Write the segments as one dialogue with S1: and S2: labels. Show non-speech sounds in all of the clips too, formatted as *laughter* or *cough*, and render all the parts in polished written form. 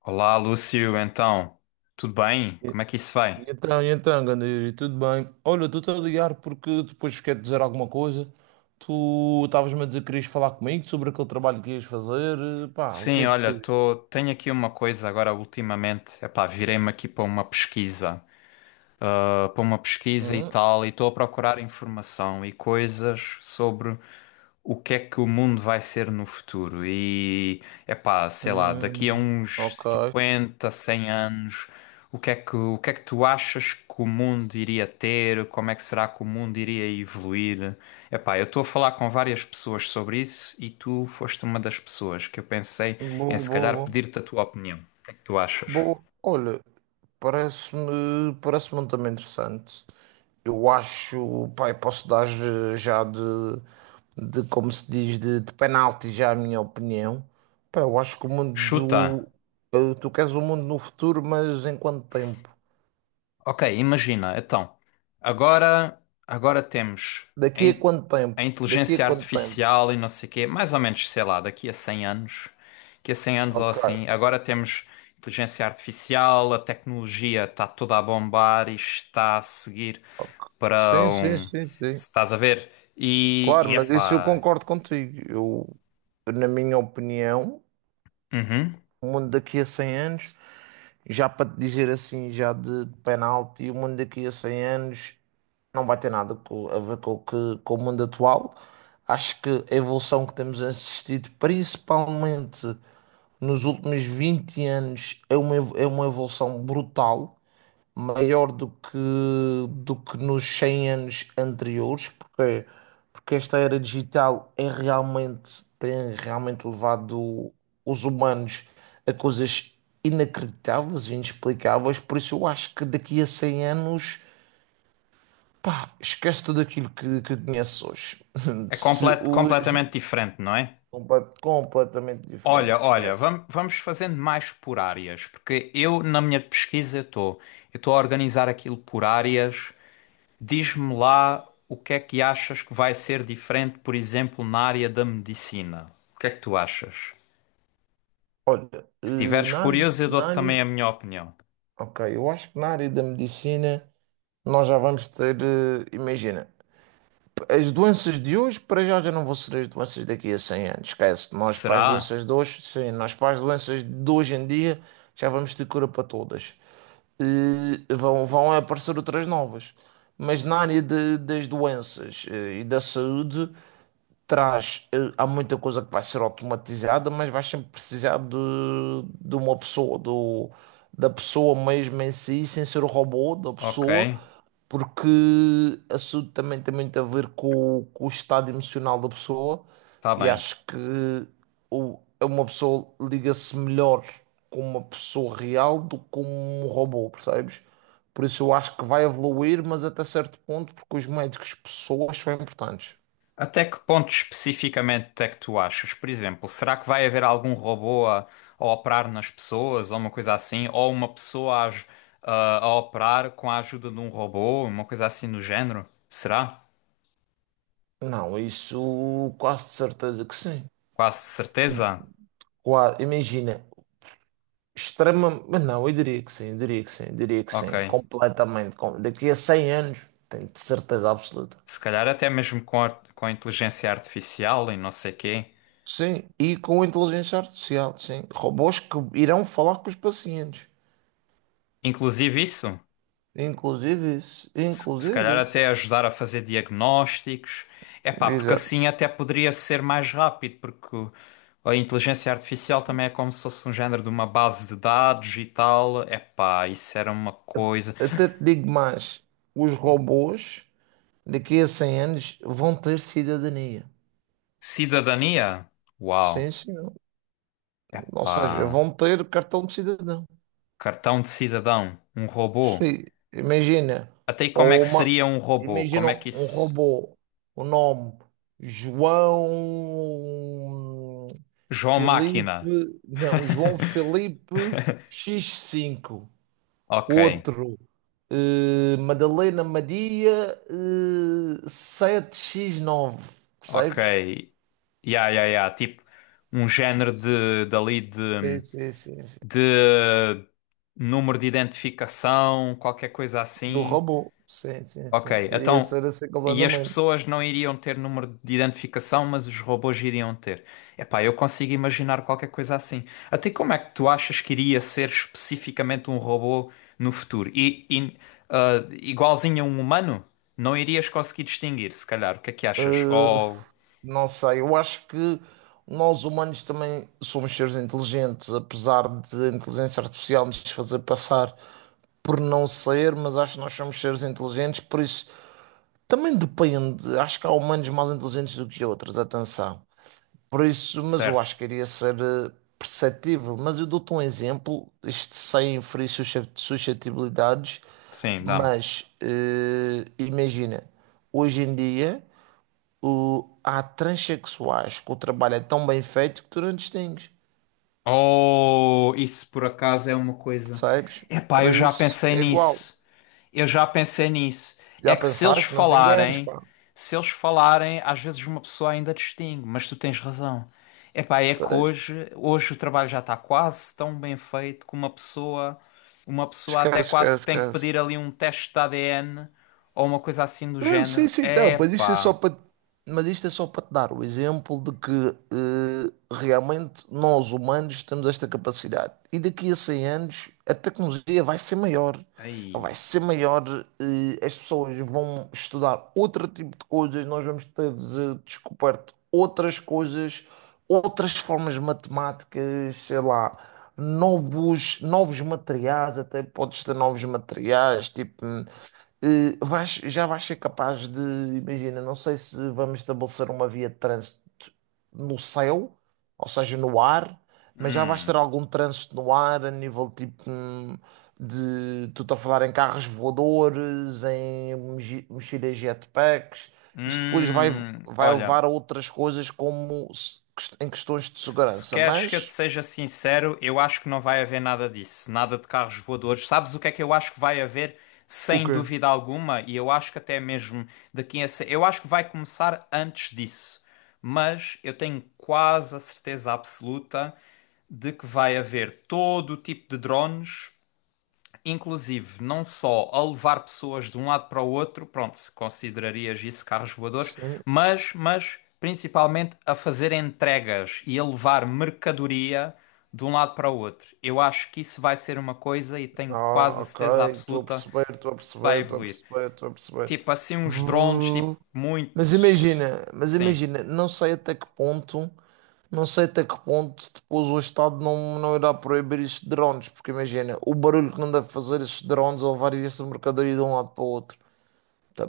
S1: Olá, Lúcio, então, tudo bem?
S2: E
S1: Como é que isso
S2: e
S1: vai?
S2: então, e então, ganda Yuri, tudo bem? Olha, estou-te a ligar porque depois quero dizer alguma coisa. Tu estavas-me a dizer que querias falar comigo sobre aquele trabalho que ias fazer. Pá, o que é
S1: Sim,
S2: que
S1: olha,
S2: precisas?
S1: tenho aqui uma coisa agora ultimamente, epá, virei-me aqui para uma pesquisa. Para uma pesquisa e
S2: Hum,
S1: tal, e estou a procurar informação e coisas sobre o que é que o mundo vai ser no futuro. E, epá, sei lá, daqui a
S2: hum,
S1: uns
S2: ok.
S1: 50 100 anos, o que é que tu achas que o mundo iria ter? Como é que será que o mundo iria evoluir? Epá, eu estou a falar com várias pessoas sobre isso e tu foste uma das pessoas que eu pensei em
S2: Boa, boa,
S1: se calhar
S2: boa.
S1: pedir-te a tua opinião. O que é que tu achas?
S2: Boa. Olha, parece-me um tema interessante. Eu acho, pai, posso dar já de como se diz, de penalti já a minha opinião. Pá, eu acho que o mundo
S1: Chuta!
S2: do, eh, tu queres o mundo no futuro, mas em quanto tempo?
S1: Ok, imagina, então, agora, agora temos a,
S2: Daqui a
S1: in-
S2: quanto
S1: a
S2: tempo? Daqui a
S1: inteligência
S2: quanto tempo?
S1: artificial e não sei o quê, mais ou menos, sei lá, daqui a 100 anos, daqui a 100 anos ou
S2: Ok.
S1: assim, agora temos inteligência artificial, a tecnologia está toda a bombar e está a seguir para
S2: Sim, sim,
S1: um...
S2: sim, sim.
S1: se Estás a ver? E,
S2: Claro,
S1: e
S2: mas isso eu
S1: epá,
S2: concordo contigo. Eu, na minha opinião,
S1: uhum,
S2: o mundo daqui a 100 anos, já para te dizer assim, já de penalti, o mundo daqui a 100 anos não vai ter nada a ver com, com o mundo atual. Acho que a evolução que temos assistido, principalmente nos últimos 20 anos, é uma evolução brutal maior do que nos 100 anos anteriores, porque esta era digital tem realmente levado os humanos a coisas inacreditáveis e inexplicáveis, por isso eu acho que daqui a 100 anos, pá, esquece tudo aquilo que conheces hoje. *laughs*
S1: é
S2: Se hoje,
S1: completamente diferente, não é?
S2: completamente diferente,
S1: Olha, olha,
S2: esquece.
S1: vamos fazendo mais por áreas, porque eu na minha pesquisa estou, eu estou a organizar aquilo por áreas. Diz-me lá o que é que achas que vai ser diferente, por exemplo, na área da medicina. O que é que tu achas?
S2: Olha,
S1: Se estiveres
S2: na área,
S1: curioso, eu
S2: na
S1: dou-te
S2: área,
S1: também a minha opinião.
S2: ok, eu acho que na área da medicina. Nós já vamos ter, imagina, as doenças de hoje para já já não vão ser as doenças daqui a 100 anos. Esquece, nós para as
S1: Será?
S2: doenças de hoje, sim, nós para as doenças de hoje em dia já vamos ter cura para todas. E vão aparecer outras novas. Mas na área das doenças e da saúde, há muita coisa que vai ser automatizada, mas vais sempre precisar de uma pessoa, da pessoa mesmo em si, sem ser o robô da
S1: Ok,
S2: pessoa, porque isso também tem muito a ver com o estado emocional da pessoa,
S1: está
S2: e
S1: bem.
S2: acho que uma pessoa liga-se melhor com uma pessoa real do que com um robô, percebes? Por isso eu acho que vai evoluir, mas até certo ponto, porque os médicos pessoas são importantes.
S1: Até que ponto especificamente é que tu achas? Por exemplo, será que vai haver algum robô a operar nas pessoas ou uma coisa assim? Ou uma pessoa a operar com a ajuda de um robô, uma coisa assim do género? Será?
S2: Não, isso quase de certeza que sim.
S1: Quase certeza?
S2: Imagina, extrema, mas não, eu diria que sim, eu diria que sim, eu diria que
S1: Ok.
S2: sim, completamente. Daqui a 100 anos, tenho de certeza absoluta.
S1: Se calhar até mesmo com a inteligência artificial e não sei quê.
S2: Sim, e com inteligência artificial, sim. Robôs que irão falar com os pacientes.
S1: Inclusive isso?
S2: Inclusive isso,
S1: Se calhar
S2: inclusive isso.
S1: até ajudar a fazer diagnósticos. É pá, porque
S2: Exato.
S1: assim até poderia ser mais rápido, a inteligência artificial também é como se fosse um género de uma base de dados e tal. É pá, isso era uma coisa.
S2: Até te digo mais, os robôs daqui a 100 anos vão ter cidadania.
S1: Cidadania? Uau.
S2: Sim, sim.
S1: É
S2: Ou seja,
S1: pá,
S2: vão ter cartão de cidadão.
S1: cartão de cidadão, um robô.
S2: Sim, imagina,
S1: Até aí como é
S2: ou
S1: que
S2: uma,
S1: seria um robô?
S2: imagina
S1: Como é que
S2: um
S1: isso.
S2: robô, o nome João
S1: João
S2: Felipe,
S1: Máquina.
S2: não, João
S1: *laughs*
S2: Felipe x cinco,
S1: Ok,
S2: outro, Madalena Maria, 7 x nove,
S1: ok.
S2: percebes?
S1: Ya, ya, ya. Tipo, um género de, dali
S2: Sim,
S1: de,
S2: sim, sim, sim.
S1: de número de identificação, qualquer coisa
S2: Do
S1: assim.
S2: robô, sim, sim,
S1: Ok,
S2: sim, iria
S1: então.
S2: ser assim
S1: E as
S2: completamente.
S1: pessoas não iriam ter número de identificação, mas os robôs iriam ter. Epá, eu consigo imaginar qualquer coisa assim. Até como é que tu achas que iria ser especificamente um robô no futuro? Igualzinho a um humano, não irias conseguir distinguir, se calhar. O que é que achas?
S2: Eh,
S1: Oh,
S2: Não sei, eu acho que nós humanos também somos seres inteligentes, apesar de a inteligência artificial nos fazer passar por não ser, mas acho que nós somos seres inteligentes, por isso também depende. Acho que há humanos mais inteligentes do que outros, atenção. Por isso, mas eu
S1: certo.
S2: acho que iria ser perceptível. Mas eu dou-te um exemplo, isto sem ferir suscetibilidades,
S1: Sim, dá-me.
S2: mas imagina, hoje em dia. Há transexuais que o trabalho é tão bem feito que tu não distingues,
S1: Oh, isso por acaso é uma coisa.
S2: percebes?
S1: Epá,
S2: Por
S1: eu já
S2: isso
S1: pensei
S2: é igual.
S1: nisso. Eu já pensei nisso. É
S2: Já
S1: que se eles
S2: pensaste? Não te enganes,
S1: falarem,
S2: pá.
S1: se eles falarem, às vezes uma pessoa ainda distingue, mas tu tens razão. Epá, é que
S2: Tens.
S1: hoje, hoje o trabalho já está quase tão bem feito que uma pessoa
S2: Esquece,
S1: até
S2: esquece,
S1: quase que tem que
S2: esquece.
S1: pedir ali um teste de ADN ou uma coisa assim do
S2: Não, sim,
S1: género.
S2: sim, não,
S1: Epá,
S2: mas isto é só para te dar o exemplo de que realmente nós humanos temos esta capacidade. E daqui a 100 anos a tecnologia vai ser maior, vai
S1: aí.
S2: ser maior, eh, as pessoas vão estudar outro tipo de coisas, nós vamos ter descoberto outras coisas, outras formas matemáticas, sei lá, novos materiais, até podes ter novos materiais, tipo já vais ser capaz de, imagina, não sei se vamos estabelecer uma via de trânsito no céu, ou seja, no ar, mas já vais ter
S1: Hum,
S2: algum trânsito no ar a nível tipo tu estou a falar em carros voadores, em mochilas jetpacks, isso depois vai, vai levar
S1: olha,
S2: a outras coisas como em questões de
S1: se
S2: segurança,
S1: queres que eu te
S2: mas
S1: seja sincero, eu acho que não vai haver nada disso, nada de carros voadores. Sabes o que é que eu acho que vai haver, sem
S2: ok.
S1: dúvida alguma, e eu acho que até mesmo daqui a. se- eu acho que vai começar antes disso, mas eu tenho quase a certeza absoluta de que vai haver todo o tipo de drones inclusive, não só a levar pessoas de um lado para o outro, pronto, se considerarias isso carros voadores, mas, principalmente a fazer entregas e a levar mercadoria de um lado para o outro. Eu acho que isso vai ser uma coisa e tenho quase
S2: Ah,
S1: a
S2: ok,
S1: certeza
S2: estou a
S1: absoluta
S2: perceber, estou a
S1: que isso vai
S2: perceber, estou a
S1: evoluir.
S2: perceber, estou a perceber.
S1: Tipo assim, uns drones, tipo,
S2: Vu-
S1: muito.
S2: Mas imagina,
S1: Sim.
S2: não sei até que ponto, não sei até que ponto depois o Estado não, não irá proibir estes drones, porque imagina, o barulho que não deve fazer estes drones a levar esta mercadoria de um lado para o outro.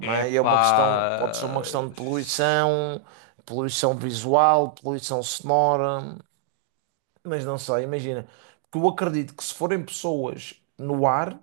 S1: É
S2: é
S1: pá.
S2: uma questão, pode ser uma questão de poluição, poluição visual, poluição sonora, mas não sei, imagina, porque eu acredito que se forem pessoas no ar.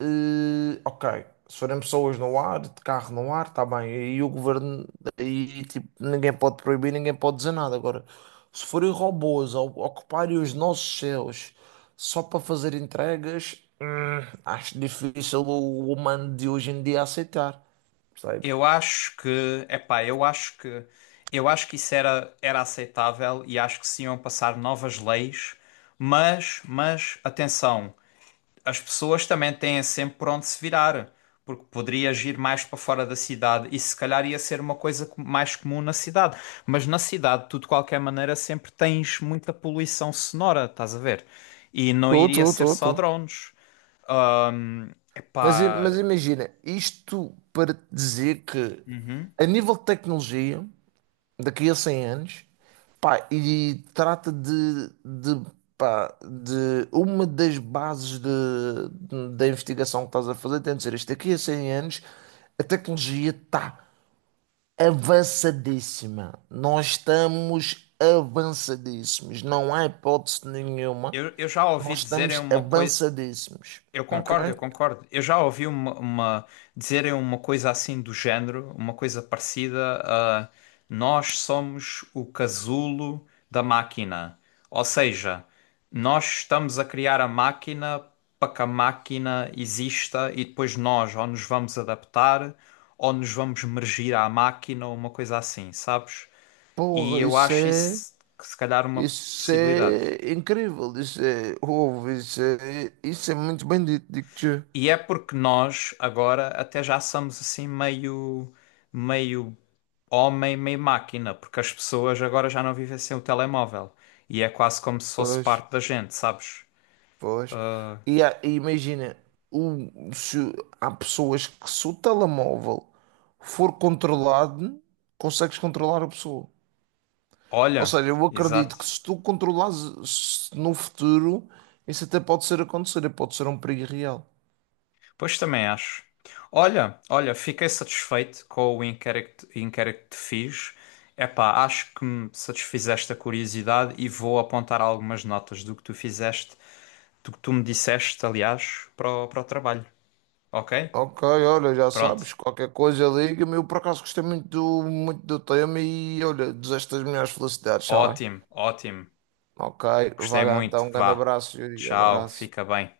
S2: Ok, se forem pessoas no ar, de carro no ar, está bem. E o governo, aí tipo, ninguém pode proibir, ninguém pode dizer nada. Agora, se forem robôs a ocuparem os nossos céus só para fazer entregas, acho difícil o humano de hoje em dia aceitar, percebes?
S1: Eu acho que, epá, eu acho que, eu acho que isso era, era aceitável e acho que se iam passar novas leis, mas, atenção, as pessoas também têm sempre por onde se virar, porque poderias ir mais para fora da cidade e se calhar ia ser uma mais comum na cidade, mas na cidade tu de qualquer maneira sempre tens muita poluição sonora, estás a ver? E não
S2: Estou,
S1: iria
S2: estou,
S1: ser
S2: estou,
S1: só
S2: estou.
S1: drones.
S2: Mas, i-
S1: Epá,
S2: mas imagina, isto para te dizer que,
S1: uhum.
S2: a nível de tecnologia. Daqui a 100 anos, pá, e trata pá, de uma das bases da investigação que estás a fazer, tem de ser isto, daqui a 100 anos a tecnologia está avançadíssima, nós estamos avançadíssimos, não há hipótese nenhuma,
S1: Eu já ouvi
S2: nós
S1: dizerem
S2: estamos
S1: uma coisa.
S2: avançadíssimos,
S1: Eu
S2: ok?
S1: concordo, eu concordo. Eu já ouvi dizerem uma coisa assim do género, uma coisa parecida a nós somos o casulo da máquina. Ou seja, nós estamos a criar a máquina para que a máquina exista e depois nós ou nos vamos adaptar ou nos vamos mergir à máquina ou uma coisa assim, sabes? E
S2: Porra,
S1: eu
S2: isso
S1: acho
S2: é,
S1: isso que se calhar uma
S2: Isso
S1: possibilidade.
S2: é incrível, isso é ouve, isso é muito bem dito, digo-te.
S1: E é porque nós agora até já somos assim meio, meio homem, meio máquina, porque as pessoas agora já não vivem sem o telemóvel. E é quase como se fosse
S2: Pois,
S1: parte da gente, sabes?
S2: pois. E, imagina, se há pessoas que se o telemóvel for controlado, consegues controlar a pessoa. Ou
S1: Olha,
S2: seja, eu acredito que
S1: exato.
S2: se tu controlares se no futuro, isso até pode ser acontecer, pode ser um perigo real.
S1: Pois também acho. Olha, olha, fiquei satisfeito com o inquérito, inquérito que te fiz. Epá, acho que me satisfizeste a curiosidade e vou apontar algumas notas do que tu fizeste, do que tu me disseste, aliás, para o, para o trabalho. Ok?
S2: Ok, olha, já
S1: Pronto.
S2: sabes, qualquer coisa liga-me. Eu por acaso gostei muito do tema e olha, desejo-te as melhores felicidades, está bem?
S1: Ótimo, ótimo.
S2: Ok, vai
S1: Gostei
S2: lá
S1: muito.
S2: então, um grande
S1: Vá.
S2: abraço, Yuri,
S1: Tchau,
S2: abraço.
S1: fica bem.